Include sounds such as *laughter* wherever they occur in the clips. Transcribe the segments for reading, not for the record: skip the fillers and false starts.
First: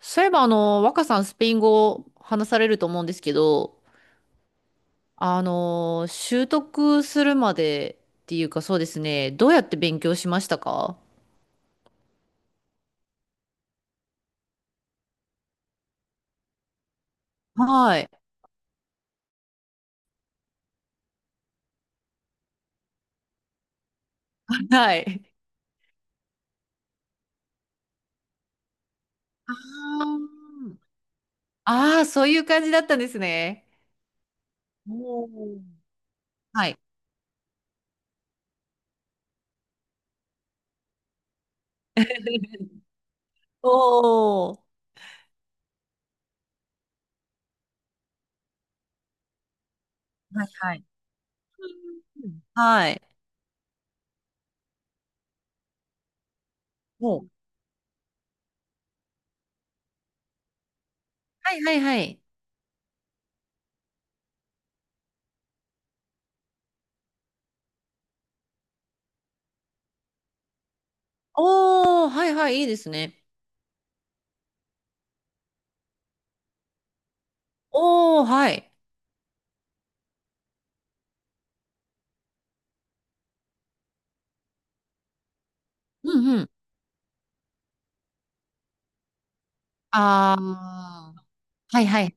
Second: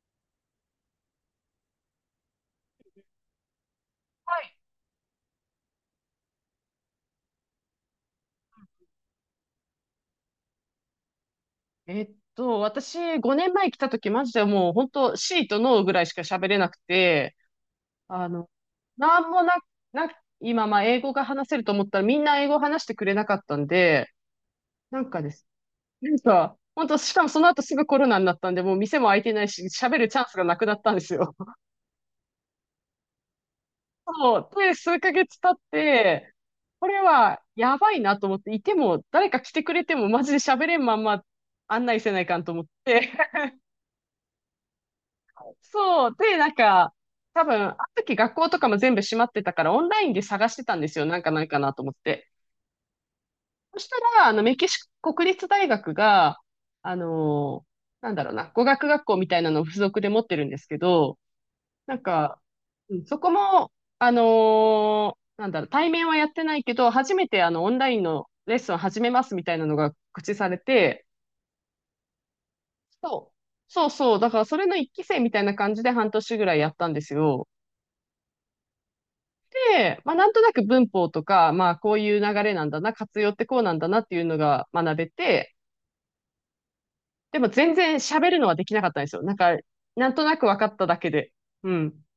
そういえば、若さんスペイン語話されると思うんですけど、はい。習得するまでっていうかそうですね、どうやって勉強しましたか？私、5年前来た時、マジでもう、本当シーとノーぐらいしか喋れなくて、はい。あの、なんもな、な、今、まあ、英語が話せると思ったら、みんな英語話してくれなかったんで、はなんかい。です。なんか、本当しかもその後すぐコロナになったんで、もう店も開いてないあし、喋るチャンスがなくなー、ったんですよ。*laughs* ああ、そういう感じだったんですね。そう。で、数ヶお月経っー、て、はい。これはやばいなと思って、いても、誰か来てくれても、マジで喋れんまんま案内せないかんと思っ *laughs* て、おー。そう。で、なんか、多分、あの時学校とかも全部閉まってたから、オンラインでは探いしてたはんい。ですよ。なんかないかなと思っうて。ん、はい。そしたら、メキシコ国立大学が、あおー、のーなんだろうな、語学学校みたいなのを付属で持ってるんですけど、はいはいなはんい。か、うんそこも、あのーなんだろう、対面はやってないけど、初めてオンラインのレッスンを始めますみたいなのが告知されて、おー、はいはい、いいですね。そう、そうそう、だからそれの一期生みたいな感じで半年ぐらいやったんですよ。おー、はい。で、まあ、なんとなく文法とか、まあ、こういう流れなんだな、活用ってこうなんだなっていうのが学べて、うんうん。でも全然喋るのはできなかったんですよ。なんか、なんとなあく分かっただけあ、で。うはいん。はい。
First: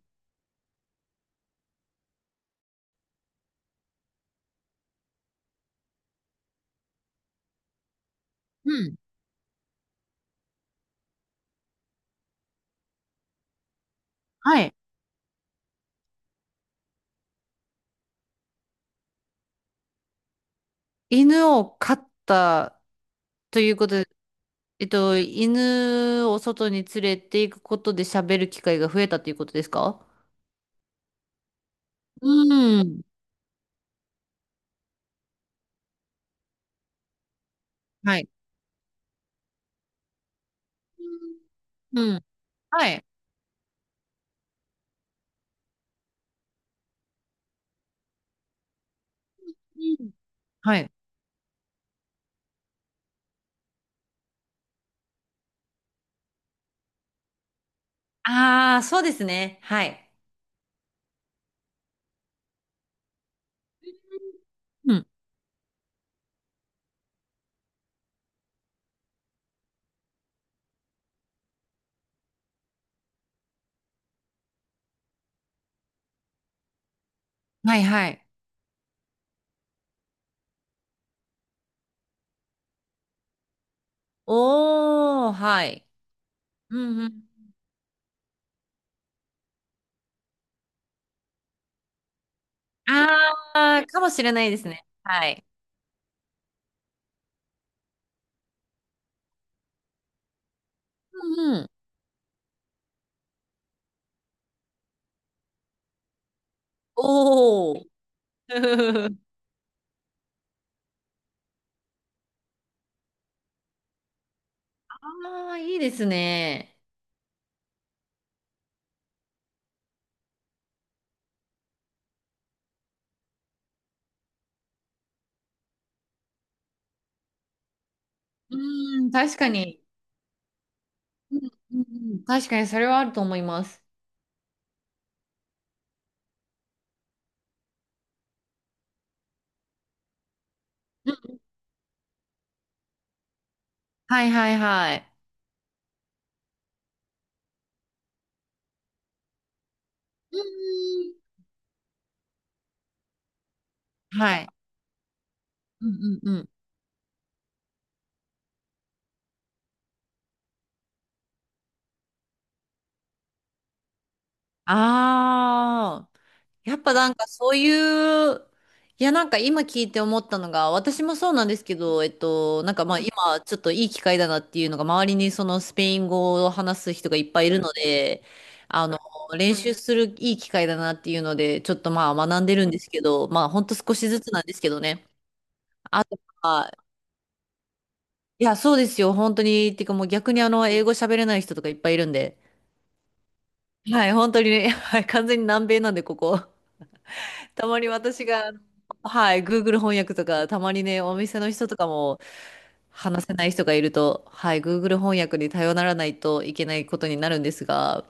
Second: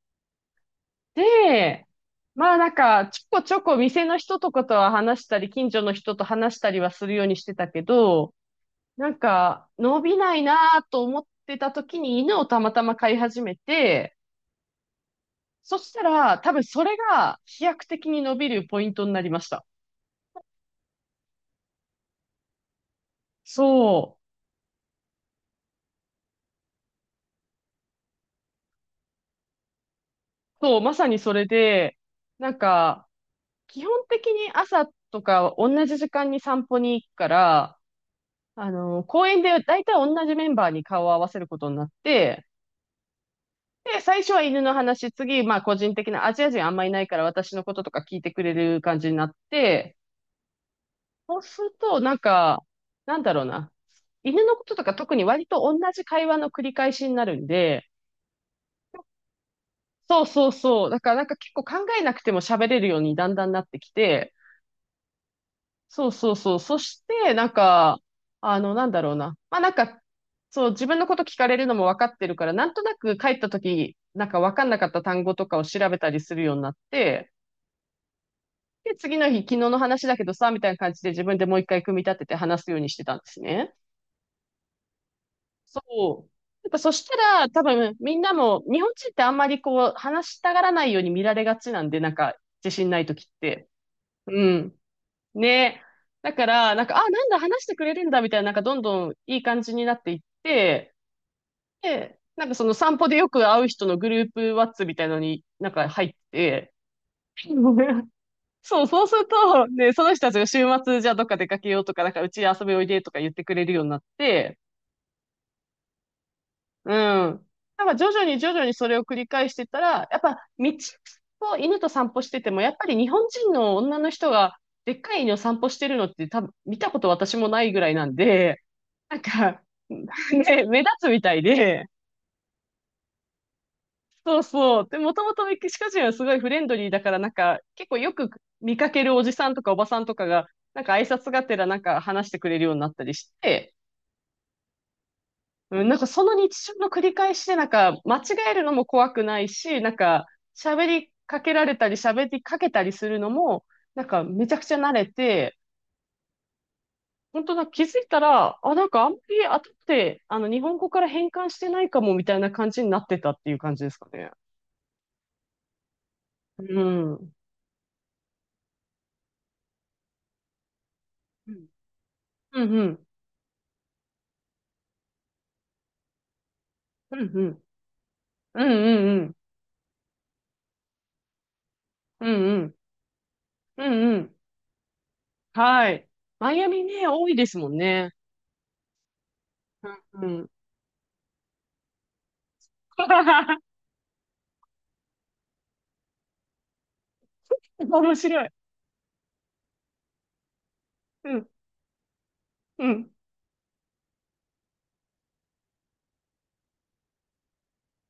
で、まあなんか、ちょこちょこ店の人とかとは話したり、近所の人と話したりはするようにしてたけど、なんか、伸びないなと思ってた時に犬をたまたま飼い始めて、はい。そしたら、多分それが飛躍的に伸びるポイントになりました。犬を飼ったということで、そう。犬を外に連れて行くことで喋る機会が増えたということですか？そう、まさにそれで、なんうん。か、基本的に朝とか同じ時間に散歩に行くから、はい。公園で大体同じメンバーに顔を合わせることになっうん。て、はい。で、最初は犬の話、次、まあ個人的なアジア人あんまいないから私のこととか聞いてくれる感じになって、うん、はい。そうすると、なんか、なんだろうな。犬のこととか特に割と同じ会話の繰り返しになるんで、ああー、そうですね。はい。そうそうそう。だからなんか結構考えなくても喋れるようにだんだんなってきて、うん。そうそうそう。そして、なんか、なんだろうな。まあなんか、そう、自分のこと聞かれるのも分かってるから、なんとなく帰った時、なんか分かんなかった単語とかを調べたりするようになって、はいはい。で、次の日、昨日の話だけどさ、みたいな感じで自分でもう一回組み立てて話すようにしてたんですね。おー、はそい。う。やっうぱそんしうたん。ら、多分みんなも、日本人ってあんまりこう、話したがらないように見られがちなんで、なんか、自信ない時って。ああ、かもしれうないですん。ね。はい。ね。だから、なんか、あ、なんだ、話してくれるんだ、みたいな、なんか、どんどんいい感じになっていって、うんうん。で、なんか、その散歩でよく会う人のグループワッツみたいのになんか入って、おー。*laughs* そう、そうす *laughs* ると、ね、その人たちが週末、じゃあどっか出かけようとか、なんか、うち遊びおいでとか言ってくれるようになって、ああ、いいですね。うん。なんか、徐々に徐々にそれを繰り返してたら、やっぱ、道を犬と散歩してても、やっぱり日本人の女の人が、でっかい犬を散歩してるのって多分見たこと私もないぐらいなんで、うん、なん確かか、に。ね、*laughs* 目立つみたいうんで、うん、確かにそれはあると思います。そうそう。で、もともとメキシコ人はすごいフレンドリーだから、なんか、結構よく見かけるおじさんとかおばさんとかが、なんか挨う拶ん、がてらなんか話してくれるようになったりして、はいはいはい。うん、なんかその日常の繰り返しで、なんか、間違えるのも怖くないし、なんか、う喋りかけられたり、喋りかけたりするのも、なんん、か、はめい。ちゃくちゃ慣れて、うんうんうん。本当だ、気づいたら、あ、なんかあんまり後って、日本語から変換してないかも、みたいな感じになってたっていう感じですかね。ああ、うやっぱなん。うんかんそういう、いや、なんか今聞いて思ったのが、私もそうなんですけど、うなんかまあん。今ちょっといい機会だなっていうのが、周りにそのスペイン語を話す人うがん。いっうぱんいういるん。ので、うあの、んうん。練習するいい機会だなっていうので、ちょっとまあう学んんでうるんん。ですけど、まあほんとう少しんうずつん。なんですけどね。はあい。とマイアはミね、多いですもんね。いや、そうですよ。本当に。っていううかん。もうう逆にん。英語喋れない人とかいっぱいいるんで。*laughs* はい、本当にね、*laughs* はい、完全に南米なんで、ここ。*laughs* たまに面私白い。が、はい、Google 翻訳とか、たまにね、おう店ん。の人とかもうん。話せない人がいると、はい、Google 翻訳に頼らないといけないことになるんですが、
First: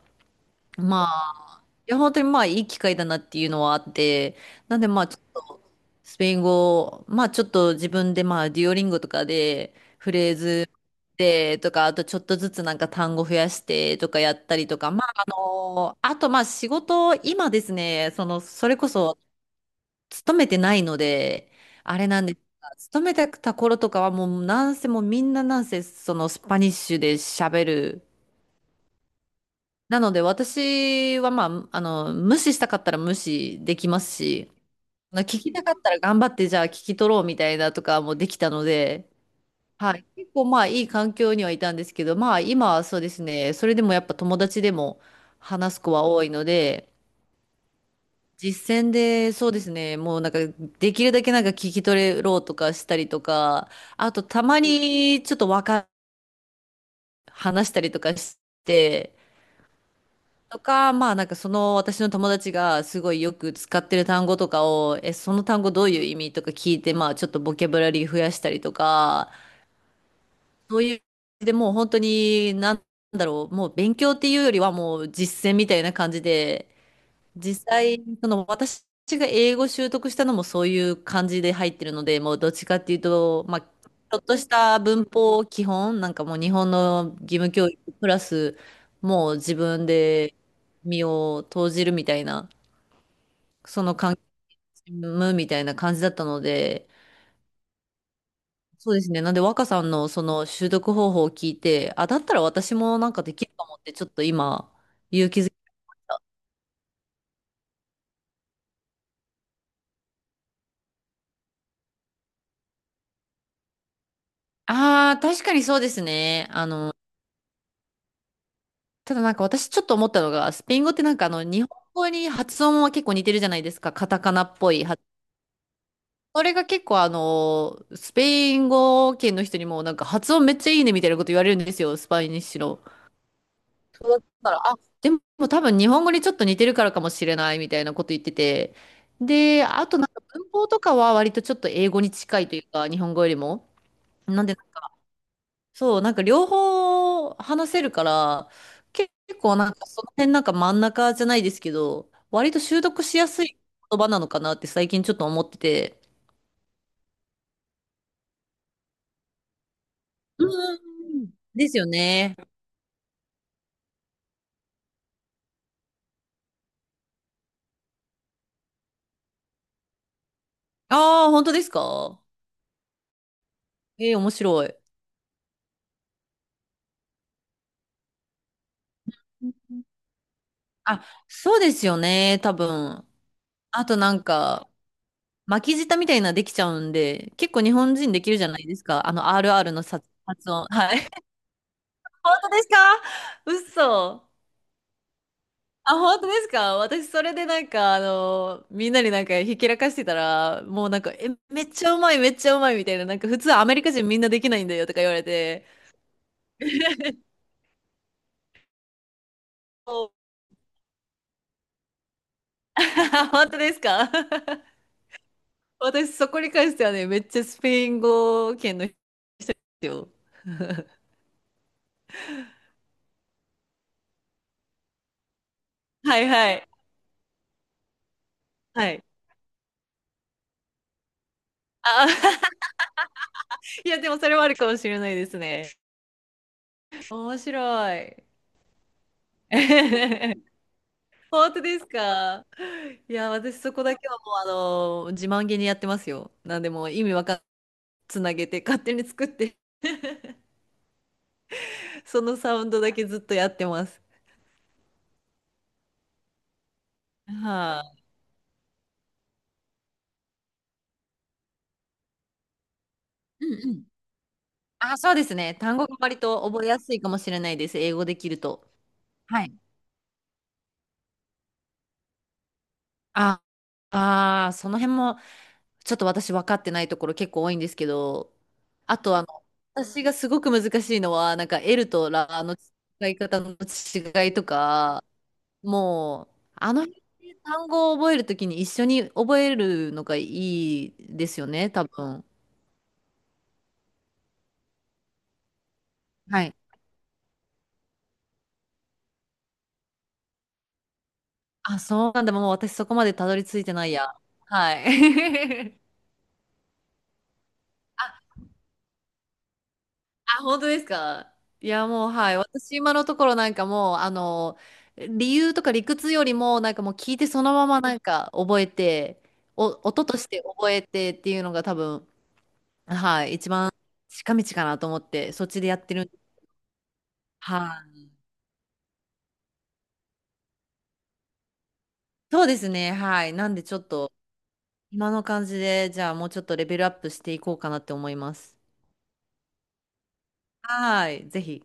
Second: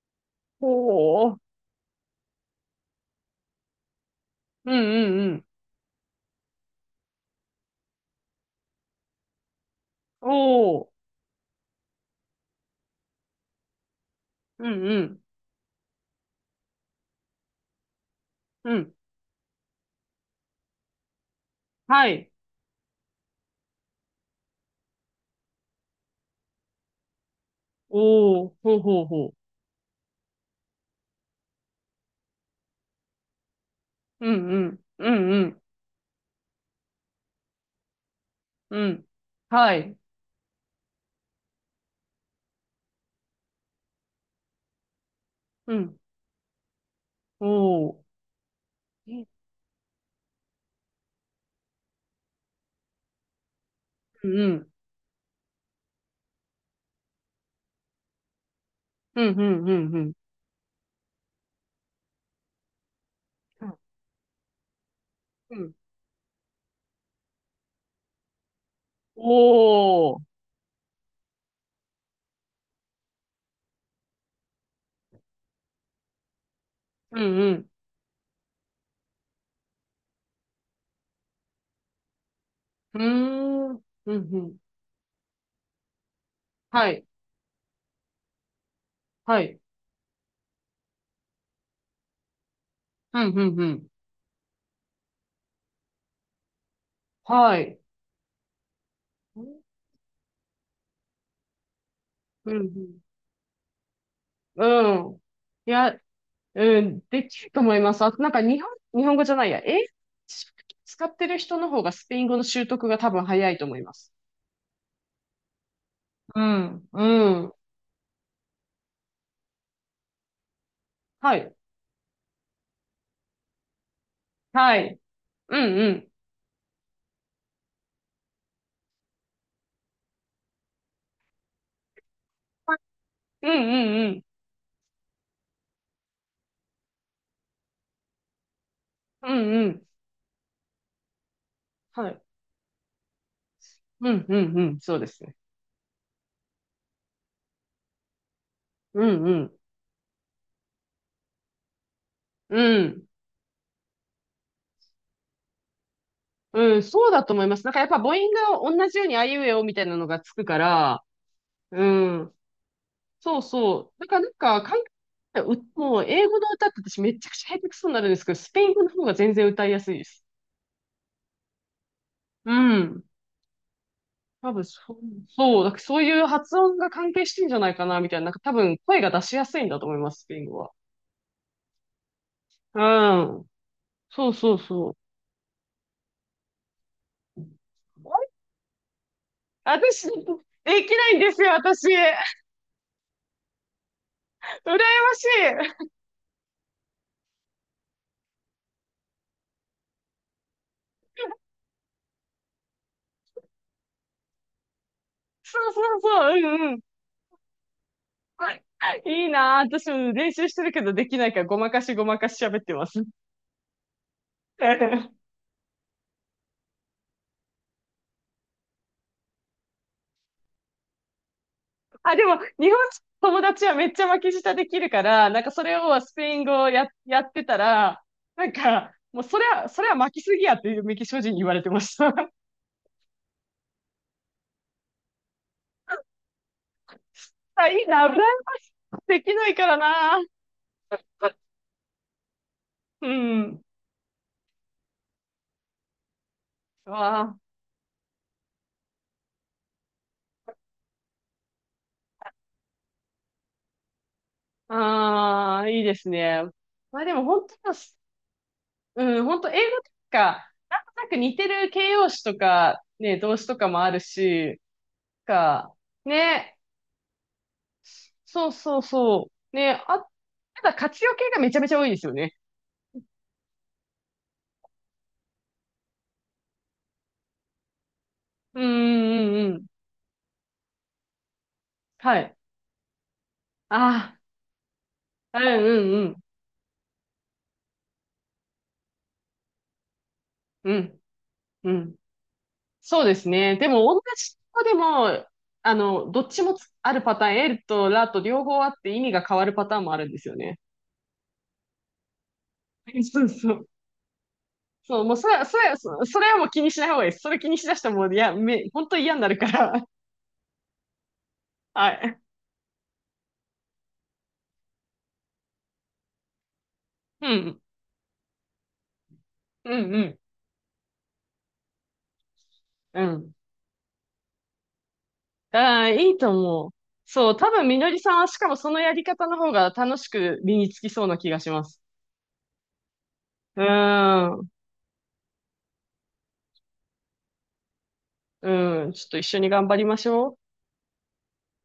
おまお。いや、本当にまあいい機会だなっていうのはあって、うんなんでまあうちんょっうん。とスペイン語、まあちょっと自分でまあデュオリンゴとかでフおレーズお。でとか、あとちょっとずつなんか単語増やしてとかやったりうとんか、うまん。ああとまあ仕事、今ですね、その、そうれこん。そ勤めてないので、あはれなんい。ですが、勤めてた頃とかはもうなんせもうみんななんせそのスパニッシュで喋る。おお。ほうほうほなので私はまあ、無視したかったら無視できますう。うし、んうん。うまあん聞うきん。たかったら頑張ってじゃあ聞き取ろうみたいなとかもできたのうん。で、ははい。い。結構まあいい環境にはいたんですけど、まあ今はそうですね、それでもやっぱ友達でもう話す子ん。は多いので、おお。実践うんでそうですね、もうなんかできるだけなんか聞き取ろうとかしたりとか、あとうたまん。にちょっとわか、話したりとかして、うんうんうんうん。とか、まあなんかその私の友達がすごいよく使ってる単語とかを、え、そのう単語ん。どういう意味とか聞いて、まあちょっとボキャブラリー増やしたりとおか、お。そういう、でもう本当になんだろう、もう勉強っていうよりはもう実践みたいな感じで、うんう実ん。際、その私が英語習得したのもそういう感じで入ってるので、もうどっちかっていううーと、まあ、ちん。うんうょっとしん。た文法基本、なんかもう日本はい。の義務教育プラス、もうは自い。分で身を投じるみたいな、うん、うん、うそん。の関係むみたいな感じだったので、はい。そうですね。なんでうん、若さんのその習得方法を聞いて、あ、だったらう私もん。なんかできるかもって、ちょっと今、うん。勇気づけいや、うん、できると思います。あとなんか日本、日本語じゃないや。英語使ってる人の方がスペイン語の習得が多分早いと思います。ああ、確かにそうですうね。あん、のうん。ただなんか私ちょっと思ったのが、スペイン語ってなんかはい。日本語に発音は結構似てるじゃないですか。カタカナっぽはいい。発。うん、うん。それが結構スペイン語圏の人にもなんか発音めっちゃいいねみたいなこと言われるんですよ、スパイニッシュの。うんうんうん。だから、あ、でも多分日本語にちょっと似てるからかもしれないみたいなこと言ってて。うで、んうん。あとなんか文法とかは割とちょっと英語はにい。近いというか、日本語よりも。うんうなんでんうん。そうですね。そう、なんか両方話せるから、う結んう結ん。構なんかその辺なんか真ん中じゃないですけど、割うと習得ん。しやすい言葉なのかなって最近ちょっと思ってて。うん、そうだと思います。なんかやっぱ母音が同じようにあいうえおみたいなのがつくかうら、ん。ですうよん。ね。そうそう。だからなんか、海外う、もう英語の歌って私めちゃくちゃ下手くそになるんですけど、スペイン語の方が全然歌いやすいです。ああ、本当ですか？うん。ええ、面多分白い。そう、そう、だからそういう発音が関係してんじゃないかな、みたいな。なんか多分声が出しやうん、すいんだと思います、スペイン語は。あ、そうですよね、多う分。ん。あとなんそうそうか、そう。巻き舌みたいなできちゃうんで、結構日本人できるじゃないですか。RR のさ私、で発音。はきい。ないん *laughs* ですよ、私。羨本当ですか？嘘。ましい。あ、本当ですか？私、それでなんか、みんなになんか、ひけらかしてたら、もうなんか、え、めっちゃうまい、めっちゃうまい、みたいな、なんか、普通アメリカ人みんなできないんだよ、とか言われそて。うそうそう、うんうん。いいなぁ。私お も練習してるけどできないからごまかしごまかし喋ってます。*laughs* 本当ですか？ *laughs* *laughs* 私、そこに関してはね、めっちゃスペイン語圏の人ですよ。あ、でも、日本友達はめっちゃ巻き舌できるから、なんかそれをスはいペインは語をい。やってたら、なんはか、い。もうそれは、それは巻きすぎやっていうメキシコ人に言われてましあ、た。*laughs* *laughs* いや、でもそれはあるかもしれないですね。面白あ、いいな、フラい。ンスできないからな。*laughs* 本当ですか？ういや、私ん。そこだけはもう、自慢げにやってますよ。なんでもう意味わかわんつなげて勝手に作ってそのサウンドだけずっとやってます。あ、ああ、いいですね。まあでも本当は、はうん、本当英語とか、なんとなく似てる形容詞とか、ね、動詞い、とうかんうもん。あるし、あ、そうですね。か、単語が割とね、覚えやすいかもしれないです。英語できるそうと。そうそはい。う。ね、あ、ただ活用系がめちゃめちゃ多いですよね。あ、あー、その辺もちょっと私分かってないところ結構多いんですけど、うんあとうんうんうん。私がすごく難しいのは、なんか L とはい。ラの使い方のあ違いとか、あ、うんうんもう、あの辺で単語を覚えるときに一緒に覚えるのがいういん。ですよね、うん、う多ん。分。そうですね。でも、同じ子でも、どっちはもい、つあるパターン、L とラと両方あって意味が変わるパターンもあるんですよね。あ、そうなんだ。もう私そこまでそたうどりそ着いう。てないや。はそう、もうそれは、それは、い。そ *laughs* それはもう気にしない方がいいです。それ気にしだしたらもう、いや、あ、本当に嫌になるから。*laughs* あ、本当ですか？いや、はもう、い。はい。私、今のところなんかもう、理由とか理屈よりも、なんかもう聞いうてそのん。ままなんか覚えて、お、うんう音とん。して覚えてっていうのが多分、うはん。い、一番近道かなと思って、そっあちでやっあ、ている。いと思う。そう、多は分みのりい。さんはしかもそのやり方の方が楽しく身につきそうな気がします。そうですね。はい。なんうでーちょっと、ん、今の感じで、じゃあもうちょっとレベルアップしていこうかなって思います。うん、ちょっと一緒に頑張りましょう。はい。ぜひ。